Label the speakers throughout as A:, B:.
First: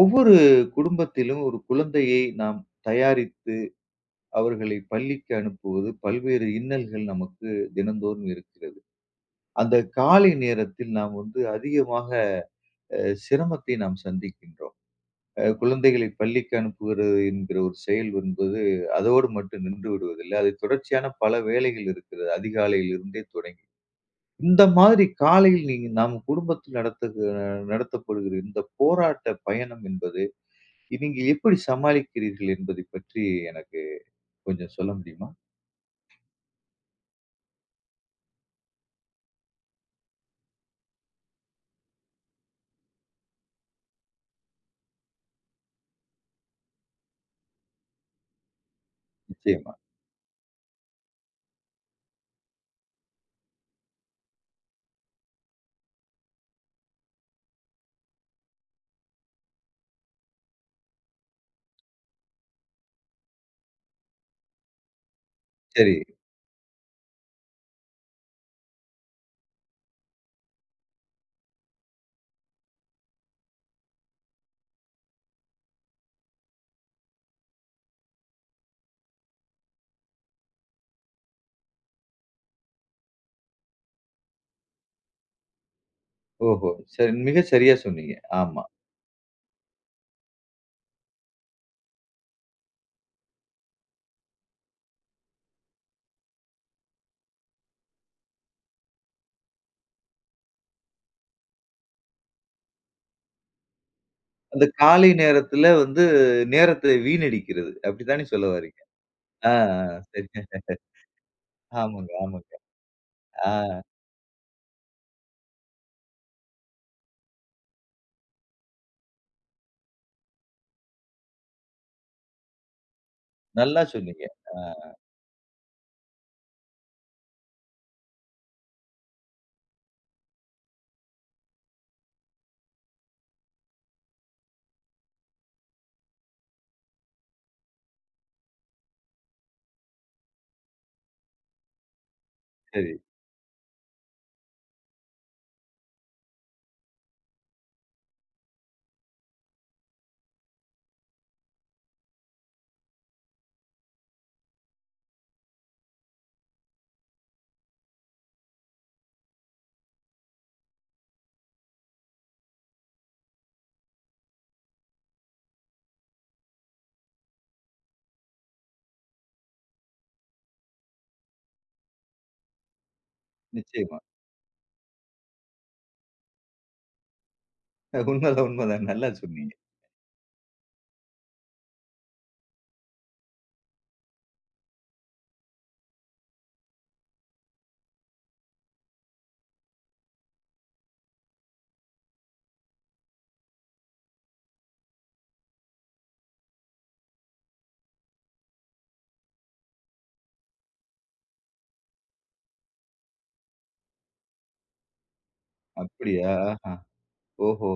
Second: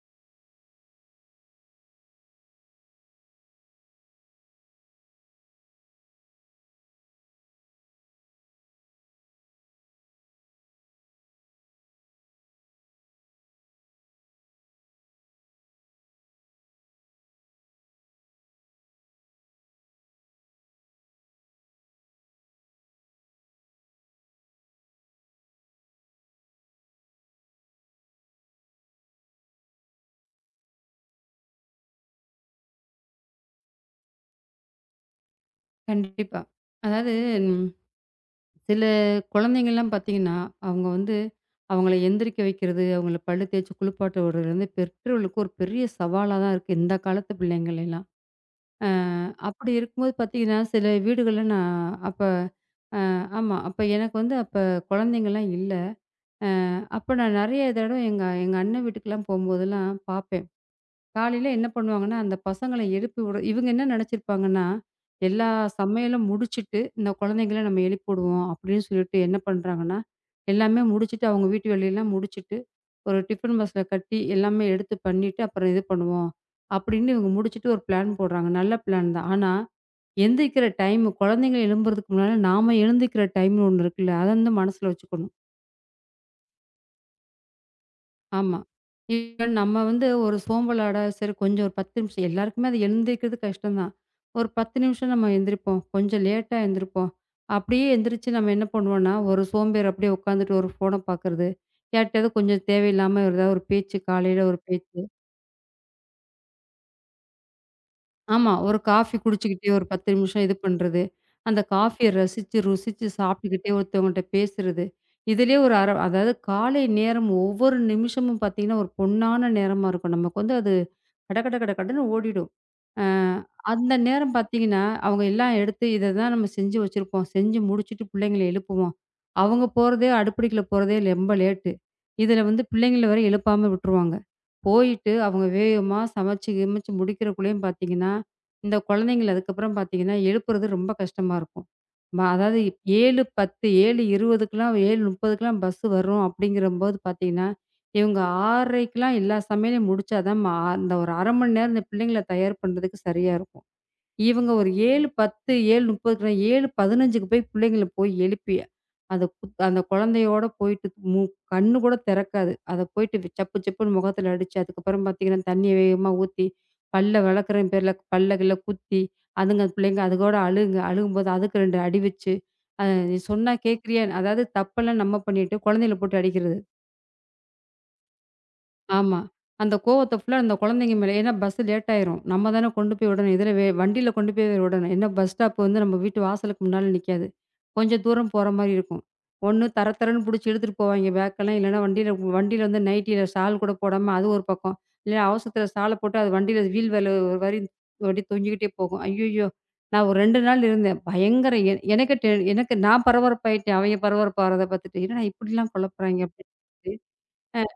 A: ஒவ்வொரு குடும்பத்திலும் ஒரு குழந்தையை நாம் தயாரித்து அவர்களை பள்ளிக்கு அனுப்புவது பல்வேறு இன்னல்கள் நமக்கு தினந்தோறும் இருக்கிறது. அந்த காலை நேரத்தில் நாம் வந்து அதிகமாக சிரமத்தை நாம் சந்திக்கின்றோம். குழந்தைகளை பள்ளிக்கு அனுப்புகிறது என்கிற ஒரு செயல் என்பது அதோடு மட்டும் நின்று விடுவதில்லை. அது தொடர்ச்சியான பல வேலைகள் இருக்கிறது. அதிகாலையில் இருந்தே தொடங்கி. இந்த மாதிரி காலையில் நாம் குடும்பத்தில் நடத்தப்படுகிற இந்த போராட்ட பயணம் என்பது நீங்க எப்படி சமாளிக்கிறீர்கள் என்பதை பற்றி எனக்கு கொஞ்சம் சொல்ல முடியுமா?
B: கண்டிப்பா. அதாவது, ம் சில குழந்தைங்கள்லாம் பார்த்தீங்கன்னா, அவங்க வந்து அவங்கள எந்திரிக்க வைக்கிறது, அவங்கள பல்லு தேய்ச்சு குளிப்பாட்ட விடுறது வந்து பெற்றோர்களுக்கு ஒரு பெரிய சவாலா தான் இருக்கு, இந்த காலத்து பிள்ளைங்களெல்லாம். அ
A: நிச்சயமா.
B: அப்படி இருக்கும்போது பார்த்தீங்கன்னா, சில வீடுகள்ல நான் அப்ப ஆமா. அப்ப எனக்கு வந்து அப்ப குழந்தைங்கலாம் இல்ல. அப்ப நான் நெறைய தடவ எங்க எங்க அண்ணன் வீட்டுக்கெல்லாம் போம்போதெல்லாம் பார்ப்பேன். காலையில என்ன பண்ணுவாங்கன்னா, அந்த பசங்கள எழுப்பி விட இவங்க என்ன நெனச்சிருப்பாங்கன்னா, எல்லா
A: சரி.
B: சமையலும் முடிச்சுட்டு, இந்த குழந்தைங்கள நம்ம எழுப்பிடுவோம் அப்படின்னு சொல்லிட்டு என்ன பண்றாங்கன்னா, எல்லாமே முடிச்சுட்டு அவங்க வீட்டு வேலையெல்லாம் முடிச்சுட்டு, ஒரு டிஃபன் பாக்ஸ்ல கட்டி எல்லாமே எடுத்து பண்ணிட்டு, அப்புறம் இது பண்ணுவோம் அப்படின்னு இவங்க முடிச்சுட்டு ஒரு பிளான் போடுறாங்க. நல்ல பிளான் தான். ஆனா, எந்திரிக்கிற டைம், குழந்தைங்கள எழும்புறதுக்கு முன்னால நாம எழுந்திரிக்கிற டைம்னு ஒண்ணு இருக்குல்ல. அத வந்து மனசுல வச்சுக்கணும்.
A: ஓஹோ! சரி, மிக சரியா சொன்னீங்க.
B: ஆமா.
A: ஆமா.
B: இப்ப நம்ம வந்து ஒரு சோம்பலோட, சரி கொஞ்சம் ஒரு 10 நிமிஷம் எல்லாருக்குமே அது எழுந்திரிக்கிறது கஷ்டம் தான். ஒரு 10 நிமிஷம் நம்ம எந்திரிப்போம். கொஞ்சம் லேட்டா எந்திரிப்போம். அப்படியே எந்திரிச்சு நம்ம என்ன பண்ணுவோம்னா, ஒரு சோம்பேறி அப்படியே உட்காந்துட்டு ஒரு ஃபோன பார்க்கறது. யார்ட்டயாவது கொஞ்சம் தேவையில்லாம ஏதாவது ஒரு பேச்சு, காலையில ஒரு
A: அந்த
B: பேச்சு.
A: காலை நேரத்துல வந்து நேரத்தை வீணடிக்கிறது. அப்படித்தானே சொல்ல
B: ஆமா. ஒரு
A: வர்றீங்க?
B: காஃபி
A: ஆ,
B: குடிச்சுக்கிட்டே ஒரு
A: ஆ.
B: 10
A: சரி.
B: நிமிஷம் இது பண்றது. அந்த காஃபிய
A: ஆமாங்க, ஆமாங்க.
B: ரசிச்சு, ருசிச்சு
A: ஆ.
B: சாப்பிட்டுக்கிட்டே ஒருத்தவங்கள்ட்ட பேசுறது. இதிலயே ஒரு அர அதாவது காலை நேரம் ஒவ்வொரு நிமிஷமும் பார்த்தீங்கன்னா, ஒரு பொன்னான நேரமா இருக்கும். நமக்கு வந்து அது கட கட கட கடன்னு ஓடிடும். அ
A: நல்லா
B: அந்த
A: சொன்னீங்க.
B: நேரம் பார்த்தீங்கன்னா,
A: ஆ.
B: அவங்க எல்லாம் எடுத்து இத தான் நம்ம செஞ்சு வச்சிருப்போம். செஞ்சு முடிச்சுட்டு பிள்ளைங்கள எழுப்புவோம். அவங்க போறதே, அடுப்படிக்குள்ள போறதே ரொம்ப லேட்டு. இதில வந்து பிள்ளைங்கள வேற எழுப்பாம விட்டுருவாங்க. போயிட்டு அவங்க வேகமா சமைச்சு கிமைச்சு முடிக்கிறக்குள்ளேயும் பார்த்தீங்கன்னா, இந்த குழந்தைங்கள அதுக்கப்புறம் பார்த்தீங்கன்னா, எழுப்புறது ரொம்ப கஷ்டமா இருக்கும். அதாவது,
A: சரி.
B: 7:10, 7:20க்குலாம், 7:30க்குலாம் பஸ் வரும் அப்படிங்கிறம்போது பார்த்தீங்கன்னா, இவங்க 6:30க்குலாம் எல்லா சமையலையும் முடிச்சா தான் அந்த ஒரு 1/2 மணி நேரம் இந்த பிள்ளைங்கள தயார் பண்றதுக்கு சரியா இருக்கும். இவங்க ஒரு 7:10, 7:30 7:15க்கு போய் பிள்ளைங்கள போய் எழுப்பி, அந்த குழந்தையோட போயிட்டு மு கண்ணு கூட திறக்காது. அத போயிட்டு சப்பு சப்புன்னு முகத்துல அடிச்சு, அதுக்கப்புறம் பார்த்தீங்கன்னா, தண்ணிய வேகமா ஊத்தி, பல்ல விளக்குறேன் பேர்ல பல்ல கில்ல குத்தி, அதுங்க பிள்ளைங்க அதுகோட அழுகுங்க. அழுகும்போது அதுக்கு 2 அடி வச்சு, "நீ சொன்னா
A: நிச்சயமா.
B: கேட்கிறியா?" அதாவது தப்பெல்லாம் நம்ம பண்ணிட்டு, குழந்தைகள போட்டு அடிக்கிறது.
A: உண்மதான், உண்மதான். நல்லா
B: ஆமா.
A: சொன்னீங்க.
B: அந்த கோவத்த ஃபுல்லா அந்த குழந்தைங்க மேல, ஏன்னா பஸ் லேட் ஆயிரும். நம்ம தானே கொண்டு போய் விடணும். இதுல வண்டியில கொண்டு போய் விடணும். ஏன்னா பஸ் ஸ்டாப் வந்து நம்ம வீட்டு வாசலுக்கு முன்னால நிக்காது. கொஞ்சம் தூரம் போற மாரி இருக்கும். ஒண்ணு தர தரன்னு புடிச்சு இழுத்துட்டு போவாய்ங்க பேக்கெல்லாம். இல்லன்னா வண்டியில வண்டியில வந்து நைட்டியில ஷால் கூட போடாம அது ஒரு பக்கம். இல்ல அவசரத்துல ஷால போட்டு அது வண்டியில வீல் வேல ஒரு மாரி அப்டியே தொங்கிக்கிட்டே போகும். ஐய்யய்யோ! நான் ஒரு 2 நாள் இருந்தேன். பயங்கர எ எனக்கு டெ எனக்கு நான் பரபரப்பாயிட்டேன். அவைங்க பரபரப்பாறத பாத்துட்டு, என்னடா இப்படிலாம் குழப்புறாய்ங்க
A: அப்படியா? ஆஹா.
B: அப்டின்ட்டு.
A: ஓஹோ!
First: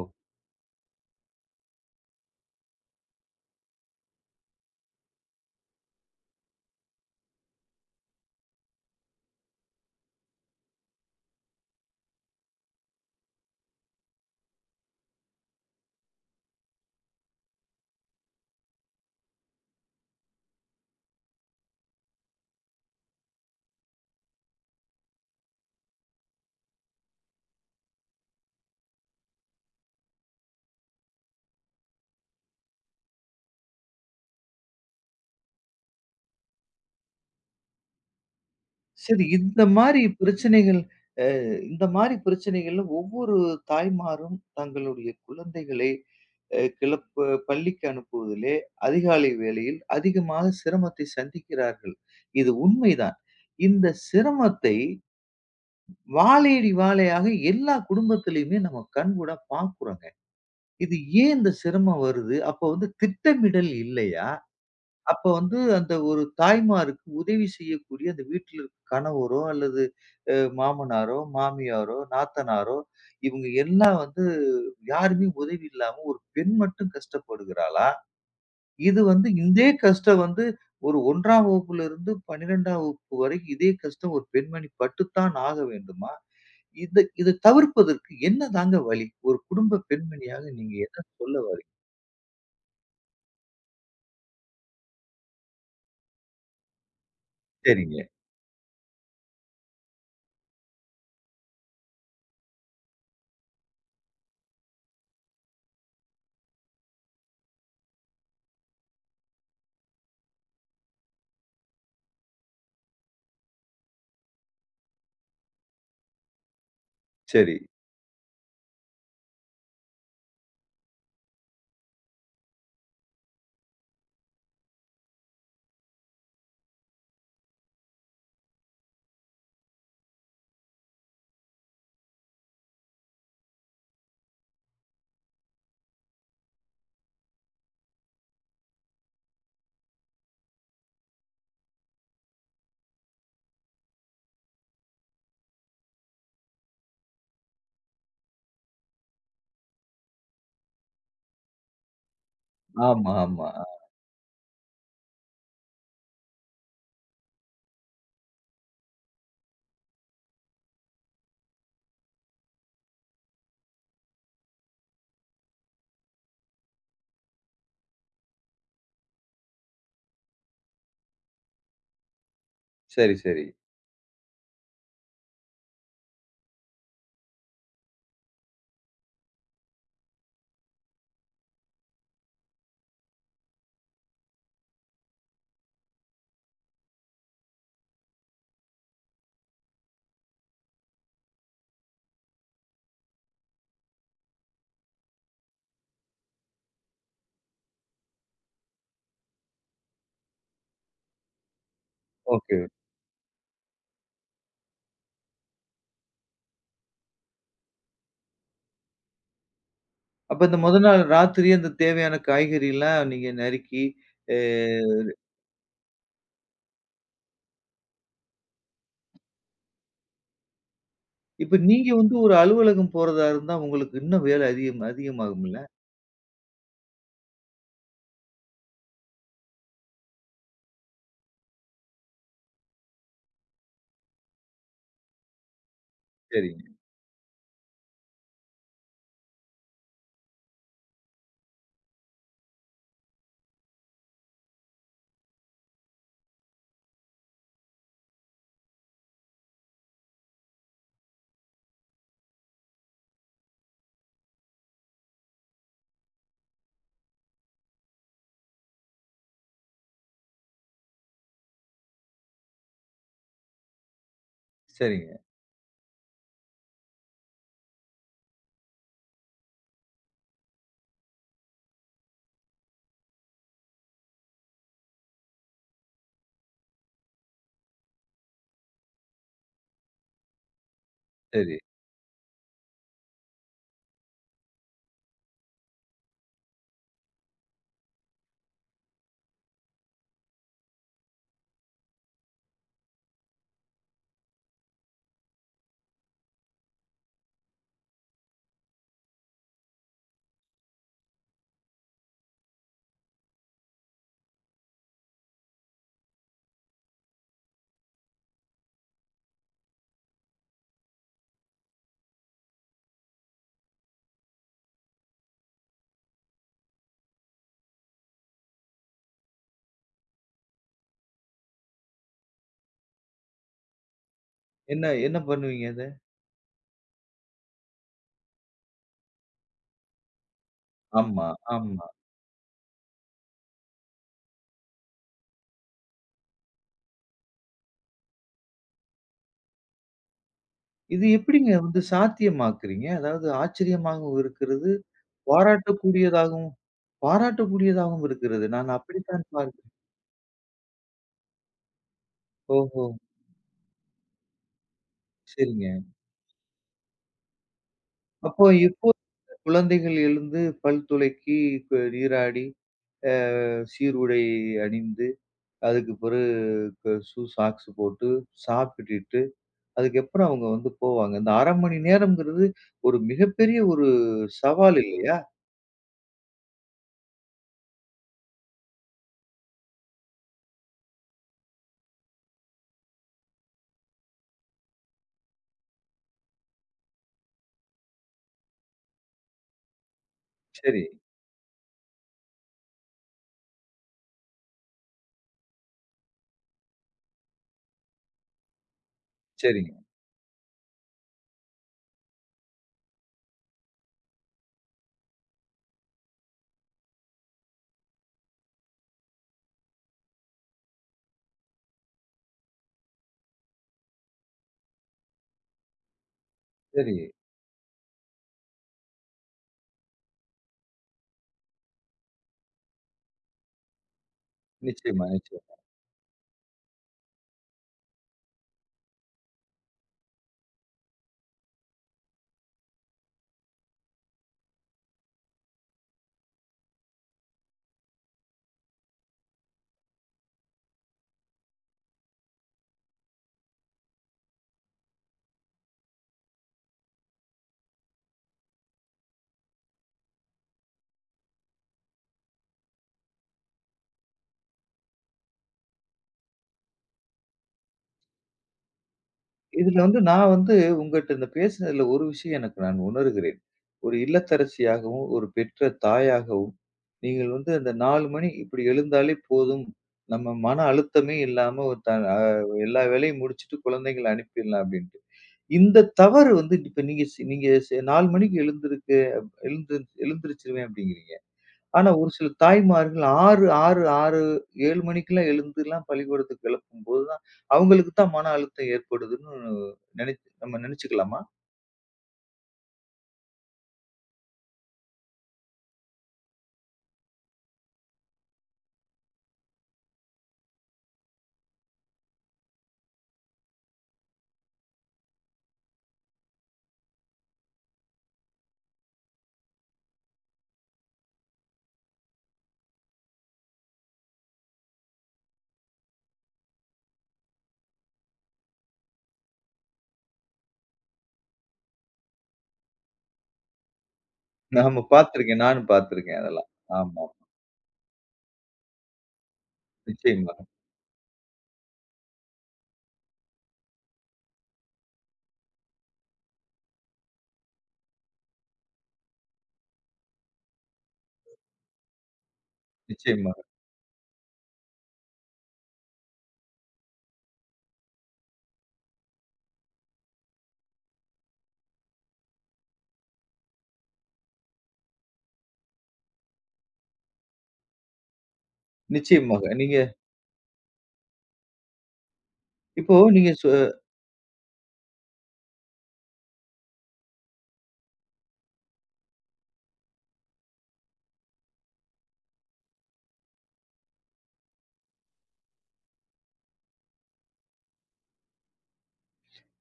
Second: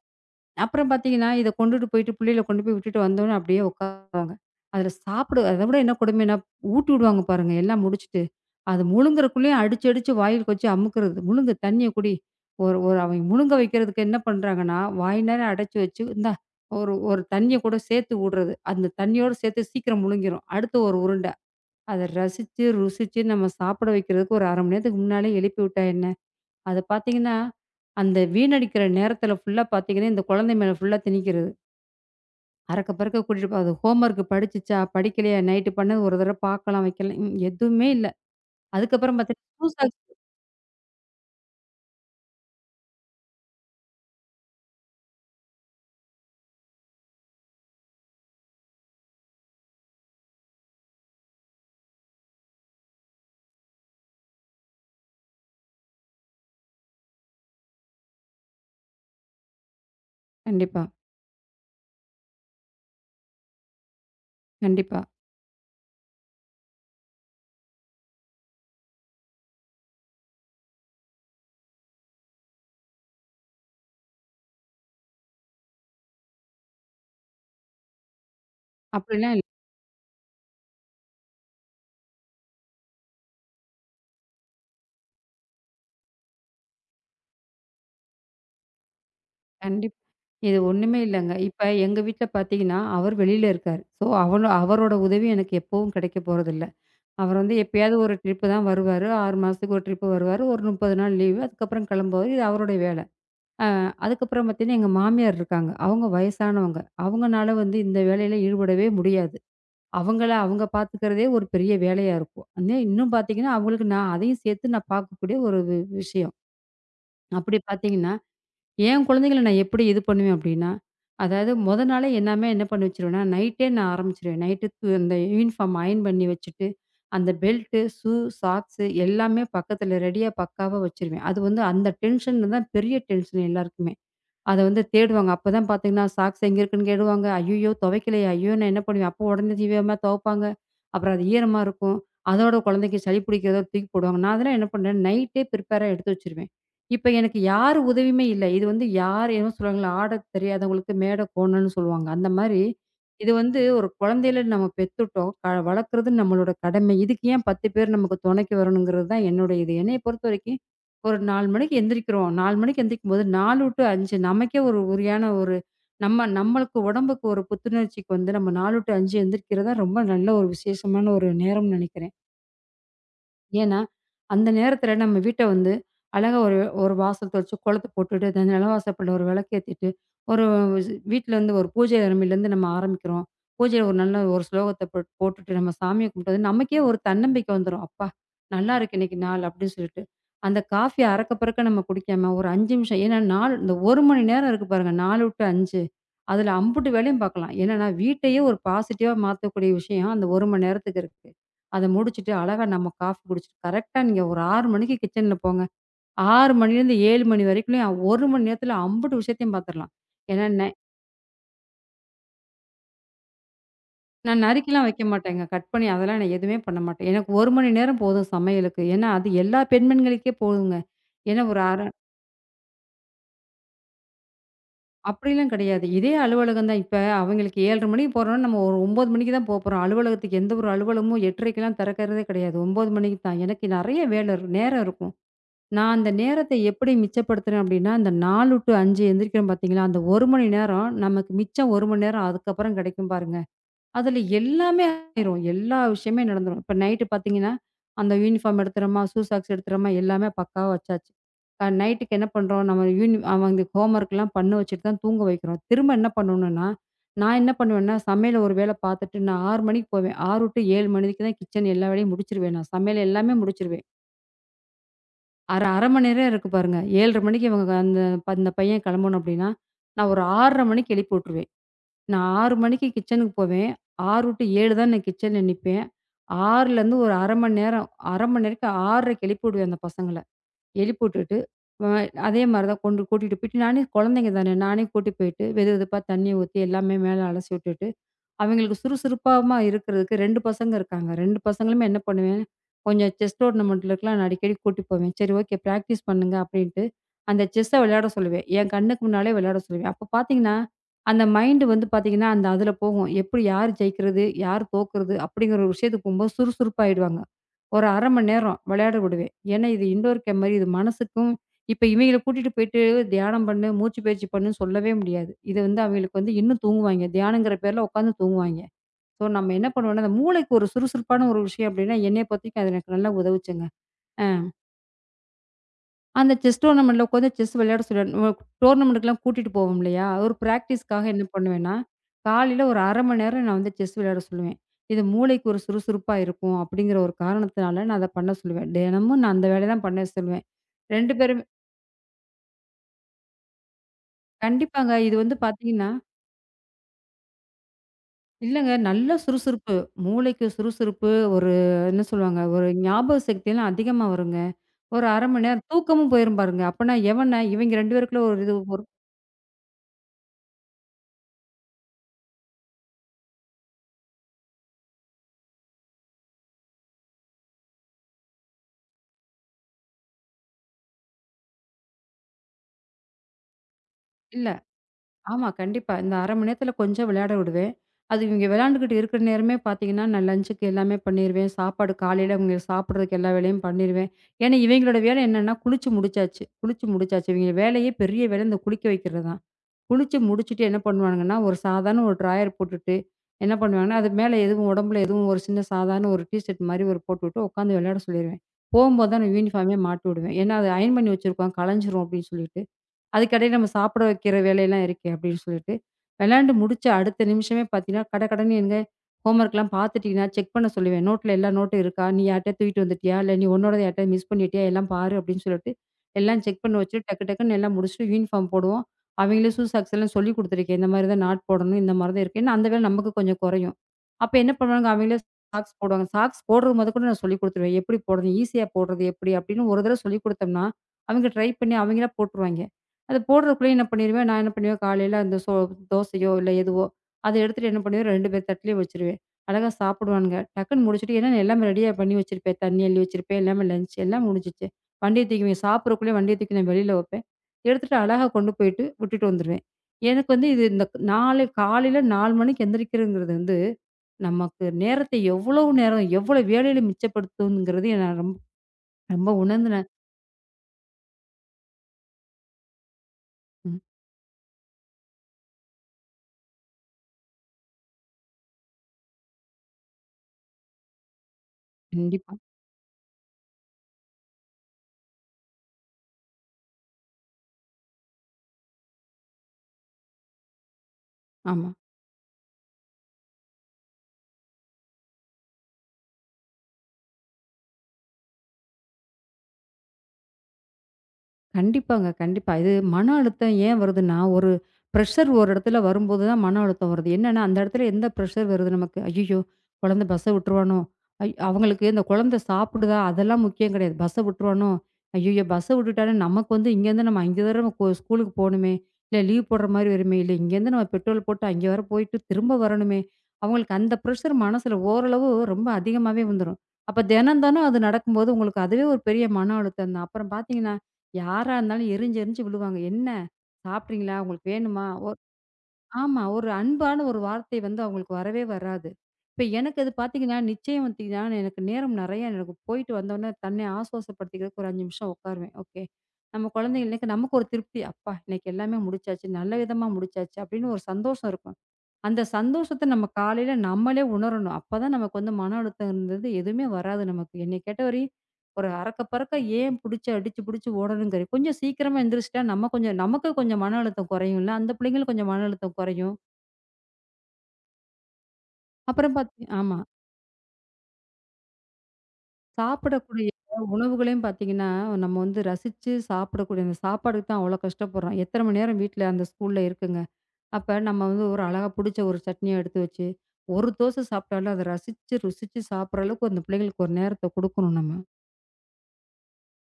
B: அப்புறம் பார்த்தீங்கன்னா, இத கொண்டுட்டு போயிட்டு பிள்ளைகள கொண்டு போய் விட்டுட்டு வந்தோனே அப்படியே உட்காருவாங்க. அதில சாப்பிடு அத விட என்ன கொடுமைன்னா, ஊட்டி விடுவாங்க பாருங்க எல்லாம் முடிச்சுட்டு. அது முழுங்குறக்குள்ளேயும் அடிச்சு, அடிச்சு வாயிலுக்கு வச்சு அமுக்குறது. முழுங்கு, தண்ணிய குடி. ஒரு ஒரு அவன் முழுங்க வைக்கிறதுக்கு என்ன பண்றாங்கன்னா, வாய் நேர அடைச்சு வச்சு, இந்தா ஒரு ஒரு தண்ணிய கூட சேர்த்து வுடுறது. அந்த தண்ணியோட சேர்த்து சீக்கிரம் முழுங்கிரும். அடுத்து ஒரு உருண்ட. அத ரசிச்சு, ருசிச்சு நம்ம சாப்பிட வைக்கிறதுக்கு ஒரு 1/2 மணி நேரத்துக்கு முன்னாலே எழுப்பி விட்டா என்ன? அத பார்த்தீங்கன்னா, அந்த வீணடிக்கிற நேரத்தில ஃபுல்லா பார்த்தீங்கன்னா, இந்த குழந்தை மேல ஃபுல்லா திணிக்கிறது. அரக்க பறக்க கூட்டிட்டு போ, அது ஹோம் ஒர்க் படிச்சுச்சா? படிக்கலையா? நைட்டு பண்ணது ஒரு தடவ பார்க்கலாம், வைக்கலாம் எதுவுமே இல்ல. அதுக்கப்புறம்
A: சரி.
B: பார்த்தீங்கன்னா, ஷூ சாக்ஸ்.
A: அ இந்த மாரி பிரச்சனைகள்ல ஒவ்வொரு தாய்மாரும் தங்களுடைய குழந்தைகளை கிளப்ப பள்ளிக்கு அனுப்புவதிலே அதிகாலை வேளையில் அதிகமாக சிரமத்தை சந்திக்கிறார்கள். இது உண்மைதான். இந்த சிரமத்தை வாழையடி வாழையாக எல்லா குடும்பத்திலயுமே நம்ம கண்கூடா பார்க்குறோங்க.
B: கண்டிப்பா,
A: இது ஏன் இந்த சிரமம் வருது? அப்ப வந்து திட்டமிடல் இல்லையா?
B: கண்டிப்பா.
A: அப்ப வந்து அந்த ஒரு தாய்மாருக்கு உதவி செய்யக்கூடிய அந்த வீட்டில் இருக்க கணவரோ அல்லது மாமனாரோ மாமியாரோ நாத்தனாரோ இவங்க எல்லாம் வந்து யாருமே உதவி இல்லாம ஒரு பெண் மட்டும் கஷ்டப்படுகிறாளா? இது வந்து
B: அப்படிலாம் இல்ல.
A: இதே கஷ்டம் வந்து ஒரு ஒன்றாம் வகுப்புல இருந்து 12ஆம் வகுப்பு வரைக்கும் இதே கஷ்டம் ஒரு பெண்மணி பட்டுத்தான் ஆக வேண்டுமா? இதை தவிர்ப்பதற்கு என்ன தாங்க வழி? ஒரு குடும்ப
B: கண்டிப்பா.
A: பெண்மணியாக
B: இது
A: நீங்க
B: ஒண்ணுமே
A: என்ன
B: இல்லங்க.
A: சொல்ல
B: இப்ப
A: வரீங்க?
B: எங்க வீட்ல பார்த்தீங்கன்னா, அவர் வெளியில இருக்காரு. ஸோ, அவளோ அவரோட உதவி எனக்கு எப்பவும் கிடைக்க போறதில்ல. அவர் வந்து எப்பயாவது
A: சரிங்க.
B: ஒரு ட்ரிப்பு தான் வருவாரு. 6 மாசத்துக்கு ஒரு ட்ரிப்பு வருவாரு. ஒரு 30 நாள் லீவு. அதுக்கப்புறம் கிளம்புவாரு. இது அவருடைய வேல. அ அதுக்கப்புறம் பார்த்தீங்கன்னா, எங்க மாமியார் இருக்காங்க. அவங்க வயசானவங்க. அவங்கனால வந்து இந்த வேலையில ஈடுபடவே முடியாது. அவங்கள அவங்க பார்த்துக்கிறதே ஒரு பெரிய வேலையா இருக்கும். அந்நே இன்னும் பார்த்தீங்கன்னா, அவங்களுக்கு நான் அதையும் சேர்த்து நான் பார்க்கக்கூடிய ஒரு விஷயம்.
A: சரி.
B: அப்படி பார்த்தீங்கன்னா, என் குழந்தைகள நான் எப்படி இது பண்ணுவேன் அப்படின்னா, அதாவது மொத நாளே எல்லாமே என்ன பண்ணி வச்சுருவேன்னா, நைட்டே நான் ஆரம்பிச்சுருவேன். நைட்டு து அந்த யூனிஃபார்ம் அயர்ன் பண்ணி வச்சுட்டு, அந்த பெல்ட்டு, ஷூ, சாக்ஸு எல்லாமே பக்கத்துல ரெடியா பக்காவா வச்சுருவேன். அது வந்து அந்த டென்ஷன் தான் பெரிய டென்ஷன் எல்லாருக்குமே. அத வந்து தேடுவாங்க. அப்பதான் பார்த்தீங்கன்னா, சாக்ஸ் எங்க இருக்குன்னு தேடுவாங்க. ஐய்யயோ! துவைக்கலையே! ஐயோ! நான் என்ன பண்ணுவேன்? அப்போ உடனே தீவிரமா துவைப்பாங்க. அப்புறம் அது ஈரமா இருக்கும். அதோட குழந்தைக்கு சளி பிடிக்கிறதோட தூக்கி போடுவாங்க. நான் அதெல்லாம் என்ன பண்ணேன், நைட்டே ப்ரிப்பேரா எடுத்து வச்சுருவேன். இப்ப எனக்கு யார் உதவியுமே இல்ல. இது வந்து யார் என்னமோ சொல்லுவாங்கல்ல, ஆடத் தெரியாதவங்களுக்கு மேடை கோணம்னு சொல்லுவாங்க. அந்த மாரி
A: ஆமா,
B: இது
A: ஆமா.
B: வந்து ஒரு குழந்தையில நம்ம பெத்துட்டோம். வளர்க்குறது நம்மளோட கடமை. இதுக்கு ஏன் 10 பேர் நமக்கு துணைக்கு வரணுங்கிறது தான் என்னுடைய இது. என்னைய பொறுத்தவரைக்கும் ஒரு 4 மணிக்கு எந்திரிக்கிறோம். 4 மணிக்கு எந்திரிக்கும்போது 4 டூ 5 நமக்கே ஒரு உரியான ஒரு நம்மளுக்கு உடம்புக்கு ஒரு புத்துணர்ச்சிக்கு வந்து நம்ம 4 டூ 5 எந்திரிக்கிறது தான் ரொம்ப நல்ல ஒரு விசேஷமான ஒரு நேரம்னு நெனைக்கிறேன்.
A: சரி. சரி.
B: ஏன்னா, அந்த நேரத்தில நம்ம வீட்ட வந்து அழகா ஒரு ஒரு வாசல் தெளிச்சு, கோலத்த போட்டுட்டு, அந்த நிலவாசப்படில ஒரு விளக்கேத்திட்டு, ஒரு வீட்லருந்து ஒரு பூஜை அறைமையிலேருந்து நம்ம ஆரம்பிக்கிறோம். பூஜையில ஒரு நல்ல ஒரு ஸ்லோகத்த போட்டுட்டு நம்ம சாமிய கும்பிட்டது நமக்கே ஒரு தன்னம்பிக்கை வந்துரும். அப்பா! நல்லாயிருக்கு இன்னைக்கு நாள் அப்படின்னு சொல்லிட்டு. அந்த காஃபிய அறக்க பறக்க நம்ம குடிக்காம ஒரு 5 நிமிஷம், ஏன்னா நாள் இந்த 1 மணி நேரம் இருக்கு பாருங்க. 4 டூ 5 அதுல அம்புட்டு வேலையும் பார்க்கலாம். என்னன்னா, வீட்டையே ஒரு பாசிட்டிவா மாத்தக்கூடிய விஷயம் அந்த 1 மணி நேரத்துக்கு இருக்கு. அத முடிச்சுட்டு
A: ஓகே.
B: அழகா நம்ம காஃபி குடிச்சிட்டு கரெக்ட்டா நீங்க ஒரு 6 மணிக்கு கிச்சன்ல போங்க. 6 மணிலேருந்து 7 மணி வரைக்குலயும் 1 மணி நேரத்துல அம்புட்டு விஷயத்தையும் பார்த்துரலாம்.
A: அப்ப
B: ஏன்னா,
A: இந்த மொத நாள் ராத்திரியே அந்த தேவையான காய்கறிலாம் நீங்க நறுக்கி, அ
B: நான் நறுக்கிலாம் வைக்க மாட்டேங்க. கட் பண்ணி அதெல்லாம் நான் எதுவுமே பண்ண மாட்டேன். எனக்கு 1 மணி நேரம் போதும் சமையலுக்கு. ஏன்னா, அது எல்லா பெண்மணிகளுக்கே போதுங்க. ஏன்னா,
A: இப்ப
B: ஒரு அர
A: நீங்க வந்து ஒரு அலுவலகம் போறதா இருந்தா, உங்களுக்கு இன்னும் வேலை அதிகம்
B: அப்படிலாம்
A: அதிகமாகும்ல?
B: கிடையாது. இதே அலுவலகம் தான். இப்ப அவங்களுக்கு 7:30 மணிக்கு போறோம்னா, நம்ம ஒரு 9 மணிக்கு தான் போப்போறோம். அலுவலகத்துக்கு எந்த ஒரு அலுவலகமும் 8:30க்கெல்லாம் திறக்கிறதே கிடையாது. 9 மணிக்கு தான். எனக்கு நெறைய வேலை இருக்கும். நேரம் இருக்கும். நான் அந்த நேரத்தை
A: சரிங்க,
B: எப்படி மிச்சப்படுத்துறேன் அப்படின்னா, அந்த 4 டூ 5 எந்திரிக்கிறோம் பார்த்தீங்களா, அந்த 1 மணி நேரம் நமக்கு மிச்சம் 1 மணி நேரம் அதுக்கப்புறம் கிடைக்கும் பாருங்க. அதுல எல்லாமே ஆயிரும். எல்லா விஷயமே நடந்துரும். இப்ப நைட்டு பார்த்தீங்கன்னா, அந்த யூனிஃபார்ம் எடுத்துறோமா, ஷூ சாக்ஸ் எடுத்துறோமா, எல்லாமே பக்காவா வச்சாச்சு. நைட்டுக்கு என்ன பண்றோம், நம்ம யூனி அவங்களுக்கு ஹோம் ஒர்க்லாம் பண்ண வச்சுட்டு தான் தூங்க வைக்கிறோம். திரும்ப என்ன பண்ணணும்னா, நான் என்ன பண்ணுவேன்னா, சமையல ஒரு வேளை பார்த்துட்டு நான் 6 மணிக்கு போவேன். 6-7 மணிக்கு தான் கிச்சன் எல்லா வேலையும் முடிச்சுருவேன் நான். சமையல் எல்லாமே முடிச்சுருவேன்.
A: சரிங்க,
B: 1/2 மணி நேரம் இருக்கு பாருங்க. 7:30 மணிக்கு இவங்க அந்த அந்த பையன் கிளம்பணும் அப்படின்னா, நான் ஒரு 6:30 மணிக்கு எழுப்பி விட்டுருவேன். நான் 6 மணிக்கு கிச்சனுக்கு போவேன். 6-7 தான் நான் கிச்சன்ல நிப்பேன். 6லருந்து ஒரு 1/2 மணி நேரம் 1/2 மணி நேரத்துக்கு 6:30க்கு எழுப்பி விடுவேன் அந்த பசங்கள. எழுப்பி விட்டுட்டு,
A: சரி.
B: அ அதே மாரி தான் கொண்டு கூட்டிட்டு போயிட்டு நானே, குழந்தைங்க தானே! நானே கூட்டி போயிட்டு வெது வெதுப்பா தண்ணீ ஊத்தி எல்லாமே மேல அலசி விட்டுட்டு அவங்களுக்கு சுறுசுறுப்பாமா இருக்கிறதுக்கு 2 பசங்க இருக்காங்க. 2 பசங்களுமே என்ன பண்ணுவேன், கொஞ்சம் செஸ் டோர்னமெண்ட்லக்கலாம் நான் அடிக்கடி கூட்டி போவேன். சரி ஓகே பிராக்டிஸ் பண்ணுங்க அப்படின்ட்டு, அந்த செஸ்ஸ விளையாட சொல்லுவேன். என் கண்ணுக்கு முன்னாலே விளையாட சொல்லுவேன். அப்ப பார்த்தீங்கன்னா, அந்த மைண்ட் வந்து பார்த்தீங்கன்னா, அந்த அதுல போகும். எப்படி யார் ஜெயிக்கிறது, யார் தோக்குறது அப்படிங்கிற ஒரு விஷயத்துக்கு போம்போது சுறுசுறுப்பாயிடுவாங்க. ஒரு 1/2 மணி நேரம் விளையாட விடுவேன். ஏன்னா இது இன்டோர் கேம் மாரி இது மனசுக்கும். இப்ப இவைங்கள கூட்டிட்டு போயிட்டு தியானம் பண்ணு, மூச்சு பயிற்சி பண்ணுன்னு சொல்லவே முடியாது. இது வந்து அவைங்களுக்கு வந்து இன்னும் தூங்குவாய்ங்க. தியானங்கிற பேர்ல உட்காந்து தூங்குவாய்ங்க. ஸோ, நம்ம என்ன பண்ணுவோம்னா, அந்த மூளைக்கு ஒரு சுறுசுறுப்பான ஒரு விஷயம் அப்டின்னா, என்னைய பொறுத்தவரைக்கும் அது எனக்கு நல்லா உதவுச்சுங்க. அ
A: என்ன என்ன பண்ணுவீங்க அத?
B: அந்த செஸ் டோர்னமெண்ட்ல உட்காந்து செஸ் விளையாட சொல்ல, டோர்னமெண்ட்டுக்குலாம் கூட்டிட்டு போவோம் இல்லையா? ஒரு பிராக்டிஸ்க்காக என்ன
A: ஆமா,
B: பண்ணுவேன்னா,
A: ஆமா.
B: காலையில ஒரு 1/2 மணி நேரம் நான் வந்து செஸ் விளையாட சொல்லுவேன். இது மூளைக்கு ஒரு சுறுசுறுப்பா இருக்கும் அப்டிங்கிற ஒரு காரணத்தினால நான் அத பண்ண சொல்லுவேன். தினமும் நான் அந்த வேலைய தான் பண்ண சொல்லுவேன்.
A: இது
B: 2 பேருமே
A: எப்படிங்க வந்து சாத்தியமாக்குறீங்க? அதாவது ஆச்சரியமாகவும் இருக்கிறது,
B: கண்டிப்பாங்க. இது வந்து பார்த்தீங்கன்னா
A: பாராட்டக்கூடியதாகவும் பாராட்டக்கூடியதாகவும் இருக்கிறது. நான்
B: இல்லங்க. நல்ல
A: அப்படித்தான் பார்க்கிறேன்.
B: சுறுசுறுப்பு. மூளைக்கு சுறுசுறுப்பு, ஒரு என்ன சொல்லுவாங்க, ஒரு
A: ஓஹோ!
B: ஞாபக சக்திலாம் அதிகமா வருங்க. ஒரு 1/2 மணி நேரம்
A: சரிங்க.
B: தூக்கமும் போயிரும் பாருங்க. அப்பன்னா எவன இவைங்க 2 பேருக்குள்ள ஒரு
A: அப்போ
B: இது ஒரு
A: எப்போது குழந்தைகள் எழுந்து பல் துலக்கி, நீராடி, அ சீருடை அணிந்து அதுக்கு பிறகு ஷூ, சாக்ஸ் போட்டு சாப்பிட்டுட்டு, அதுக்கப்புறம் அவங்க வந்து போவாங்க. இந்த 1/2 மணி நேரம்ங்கிறது ஒரு மிகப்பெரிய ஒரு
B: இல்ல.
A: சவால் இல்லையா?
B: ஆமா, கண்டிப்பா. இந்த 1/2 மணி நேரத்தில கொஞ்சம் விளையாட விடுவேன். அது இவைங்க விளையாண்டுக்கிட்டு இருக்கிற நேரமே பார்த்தீங்கன்னா, நான் லஞ்சுக்கு எல்லாமே பண்ணிருவேன். சாப்பாடு காலையில இவங்க சாப்பிடுறதுக்கு எல்லா வேலையும் பண்ணிருவேன். ஏன்னா, இவைங்களோட வேலை என்னன்னா, குளிச்சு முடிச்சாச்சு. குளிச்சு முடிச்சாச்சு. இவைங்க வேலையே பெரிய வேலை இந்த குளிக்க வைக்கிறது தான். குளிச்சு முடிச்சுட்டு என்ன
A: சரி,
B: பண்ணுவானுங்கன்னா, ஒரு சாதாரண ஒரு ட்ராயர் போட்டுட்டு, என்ன பண்ணுவாங்கன்னா, அது மேல எதுவும் உடம்புல எதுவும் ஒரு சின்ன சாதாரண ஒரு டீ ஷர்ட் மாரி ஒரு போட்டுவிட்டு உட்காந்து விளையாட சொல்லிருவேன். போம்போது தான் நான்
A: சரிங்க.
B: யூனிஃபார்மே மாட்டி விடுவேன். ஏன்னா, அது அயர்ன் பண்ணி வச்சிருக்கோம் கலஞ்சிரும் அப்படின்னு சொல்லிட்டு. அதுக்கடையில நம்ம சாப்பிட வைக்கிற வேலையெல்லாம் இருக்கே அப்படின்னு சொல்லிட்டு, விளையாண்டு முடிச்ச அடுத்த நிமிஷமே பார்த்தீங்கன்னா, கட கடன்னு எங்க ஹோம்வொர்க்லாம் பார்த்துட்டீங்கன்னா, செக் பண்ண சொல்லுவேன். நோட்ல எல்லா நோட்டும் இருக்கா? நீ யார்ட்டயா தூக்கிட்டு வந்துட்டியா? இல்ல நீ உன்னோடத யார்ட்டயாவது மிஸ் பண்ணிட்டியா? எல்லாம் பாரு அப்படின்னு சொல்லிட்டு, எல்லாம் செக் பண்ண
A: சரி.
B: வச்சுட்டு டக்கு டக்குன்னு எல்லாம் முடிச்சுட்டு யூனிஃபார்ம் போடுவோம். அவங்களே ஷூ, சாக்ஸ் எல்லாம் சொல்லிக் குடுத்துருக்கேன். இந்த மாரி தான் நாட் போடணும். இந்த மாரி தான் இருக்கு. ஏன்னா அந்த வேலை நமக்கு கொஞ்சம் குறையும். அப்ப என்ன பண்ணுவாங்க,
A: நிச்சயமா,
B: அவங்களே
A: நிச்சயம்.
B: சாக்ஸ் போடுவாங்க. சாக்ஸ் போடுறது மொதற்கொண்டு நான் சொல்லிக் குடுத்துருவேன். எப்படி போடுறது? ஈஸியா போடுறது எப்படி? அப்படின்னு ஒரு தடவ சொல்லிக் குடுத்தோம்னா, அவங்க ட்ரை பண்ணி அவங்களா போட்டுருவாய்ங்க. அது போடுறதுக்குள்ளயே என்ன பண்ணிருவேன், நான் என்ன பண்ணுவேன் காலையில அந்த தோசையோ இல்ல எதுவோ, அத எடுத்துட்டு என்ன பண்ணுவேன் 2 பேர் தட்டுலயும் வச்சுருவேன். அழகா சாப்பிடுவானுங்க. டக்குன்னு முடிச்சுட்டு ஏன்னா நான் எல்லாமே ரெடியா பண்ணி வச்சிருப்பேன். தண்ணி அள்ளி வச்சிருப்பேன். எல்லாமே லஞ்ச் எல்லாம் முடிஞ்சிச்சு. வண்டிய தூக்கிவேன் சாப்பிடறக்குள்ளயே வண்டிய தூக்கி நான் வெளியில வைப்பேன். எடுத்துட்டு அழகா கொண்டு போயிட்டு விட்டுட்டு வந்துருவேன். எனக்கு வந்து இது இந்த நாலு காலையில 4 மணிக்கு எந்திரிக்கிறதுங்கிறது வந்து, நமக்கு நேரத்தை எவ்வளவு நேரம் எவ்வளவு வேலையில மிச்சப்படுத்துங்கிறது நான் ரொம்ப ரொம்ப
A: இதுல
B: உணர்ந்தேன்.
A: வந்து நான் வந்து உங்கட்ட இந்த பேசினதுல ஒரு விஷயம் நான் உணர்கிறேன்.
B: ம்.
A: ஒரு இல்லத்தரசியாகவும், ஒரு பெற்ற தாயாகவும், நீங்கள் வந்து அந்த 4 மணி இப்படி எழுந்தாலே போதும். நம்ம மன அழுத்தமே இல்லாம ஒரு த அ
B: கண்டிப்பா.
A: எல்லா வேலையும் முடிச்சுட்டு குழந்தைகள அனுப்பிடலாம் அப்படின்ட்டு. இந்த தவறு வந்து இப்ப நீங்க சி நீங்க சி 4 மணிக்கு எழுந்திருக்கு எழுந்து எழுந்திருச்சுருவேன் அப்படிங்கிறீங்க.
B: ஆமா.
A: ஆனா ஒரு சில தாய்மார்கள் 6, 6, 6, 7 மணிக்கெல்லாம் எழுந்துலாம் பள்ளிக்கூடத்துக்கு கிளப்பும்போது தான், அவங்களுக்கு தான் மன அழுத்தம் ஏற்படுதுன்னு நெனச்சு நம்ம நெனச்சுக்கலாமா?
B: கண்டிப்பாங்க, கண்டிப்பா. இது மன அழுத்தம் ஏன் வருதுன்னா, ஒரு பிரஷர் ஒரு இடத்துல வரும்போது தான் மன அழுத்தம் வருது. என்னன்னா, அந்த இடத்துல எந்த பிரஷர் வருது நமக்கு? ஐய்யய்யோ! குழந்தை பஸ்ஸ விட்டுருவானோ? அவங்களுக்கு இந்த குழந்தை சாப்பிடுதா? அதெல்லாம் முக்கியம் கிடையாது. பஸ்ஸ விட்டுருவானோ? ஐய்யய்யோ! பஸ்ஸ விட்டுட்டானே நமக்கு வந்து இங்கேருந்து நம்ம 5 தடவ ஸ்கூலுக்கு போணுமே! இல்ல லீவ் போடுற மாரி வருமே! இல்ல இங்கேருந்து நம்ம பெட்ரோல் போட்டு அங்கே வர போயிட்டு திரும்ப வரணுமே! அவங்களுக்கு அந்த பிரஷர் மனசுல ஓரளவு ரொம்ப அதிகமாவே வந்துரும். அப்ப தினம் தினம் அது நடக்கும்போது உங்களுக்கு அதுவே ஒரு பெரிய மன அழுத்தம் தான். அப்புறம் பார்த்தீங்கன்னா யாரா இருந்தாலும் எரிஞ்சு எரிஞ்சு விழுவாங்க. "என்ன சாப்பிட்றீங்களா? உங்களுக்கு
A: நாம
B: வேணுமா?"
A: பார்த்துருக்கேன். நானும் பார்த்துருக்கேன்
B: ஆமா.
A: அதெல்லாம்.
B: ஒரு அன்பான
A: ஆமா.
B: ஒரு வார்த்தை வந்து அவங்களுக்கு வரவே வராது. இப்ப எனக்கு அது
A: நிச்சயமாக,
B: பார்த்தீங்கன்னா, நிச்சயம் பார்த்தீங்கன்னா, எனக்கு நேரம் நெறைய எனக்கு போயிட்டு வந்தோனே தன்னை ஆசுவாசப்படுத்திக்கிறதுக்கு ஒரு 5 நிமிஷம் உட்காருவேன். ஓகே. நம்ம குழந்தைங்களுக்கு, நமக்கு ஒரு திருப்தி. "அப்பா! இன்னைக்கு எல்லாமே முடிச்சாச்சு. நல்ல விதமா முடிச்சாச்சு." அப்படின்னு ஒரு சந்தோஷம் இருக்கும். அந்த சந்தோஷத்த நம்ம
A: நிச்சயமாக,
B: காலையில நம்மளே உணரணும். அப்பதான் நமக்கு வந்து மன அழுத்தம்ன்றது எதுவுமே வராது நமக்கு. என்னைய கேட்டவரையும் ஒரு அறக்க பறக்க ஏன் புடிச்சு அடிச்சு புடிச்சு ஓடணுங்கிறே. கொஞ்சம் சீக்கிரமா எந்திரிச்சுட்டா நம்ம கொஞ்சம் நமக்கு கொஞ்சம் மன அழுத்தம் குறையும்ல. அந்த பிள்ளைங்களுக்கு கொஞ்சம் மன அழுத்தம் குறையும். அப்புறம்
A: நிச்சயமாக.
B: பாத்தீங்
A: நீங்க
B: ஆமா.
A: இப்போ
B: சாப்பிடக்கூடிய
A: நீங்க சொ
B: உணவுகளையும் பாத்தீங்கன்னா, நம்ம வந்து ரசிச்சு சாப்பிடக்கூடிய அந்த சாப்பாடுக்கு தான் அவ்வளோ கஷ்டப்படுறோம். எத்தன மணி நேரம் வீட்ல அந்த ஸ்கூல்ல இருக்குங்க. அப்ப நம்ம வந்து ஒரு அழகா புடிச்ச ஒரு சட்னிய எடுத்து வச்சு, ஒரு தோசை சாப்பிட்டாலும் அத ரசிச்சு, ருசிச்சு சாப்பிடுற அளவுக்கு அந்த பிள்ளைங்களுக்கு ஒரு நேரத்த குடுக்கணும் நம்ம.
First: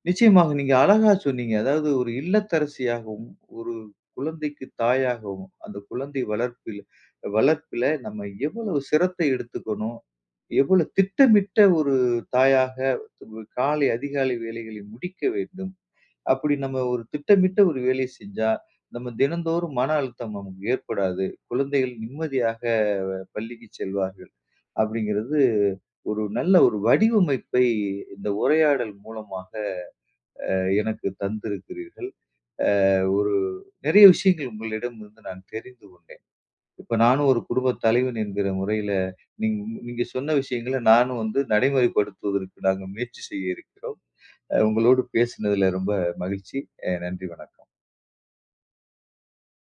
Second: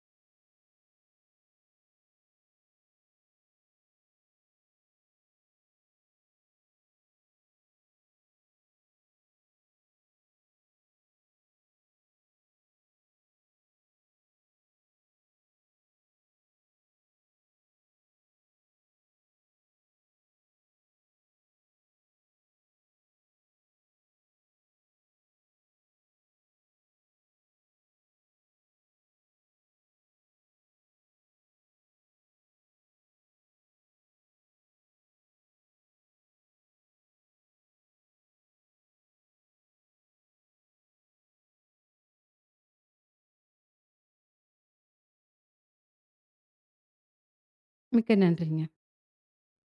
A: நிச்சயமாக நீங்க அழகா சொன்னீங்க. அதாவது ஒரு இல்லத்தரசியாகவும், ஒரு குழந்தைக்கு தாயாகவும், அந்த குழந்தை வளர்ப்பில நம்ம எவ்வளவு சிரத்தை எடுத்துக்கணும்? எவ்வளவு திட்டமிட்ட ஒரு தாயாக அதிகாலை வேலைகளை முடிக்க வேண்டும். அப்படி நம்ம ஒரு திட்டமிட்ட ஒரு வேலை செஞ்சா, நம்ம தினந்தோறும் மன அழுத்தம் நமக்கு ஏற்படாது. குழந்தைகள் நிம்மதியாக பள்ளிக்கு செல்வார்கள். அப்படிங்கிறது ஒரு நல்ல ஒரு வடிவமைப்பை இந்த உரையாடல் மூலமாக எனக்கு தந்திருக்கிறீர்கள். ஒரு நிறைய விஷயங்கள் உங்களிடம் இருந்து நான் தெரிந்து கொண்டேன். இப்ப நானும் ஒரு குடும்ப தலைவன் என்கிற முறையில, நீங் நீங்க சொன்ன விஷயங்கள நானும் வந்து நடைமுறைப்படுத்துவதற்கு நாங்க முயற்சி செய்ய இருக்கிறோம். உங்களோடு பேசினதுல ரொம்ப மகிழ்ச்சி. நன்றி, வணக்கம்.
B: மிக்க நன்றிங்க.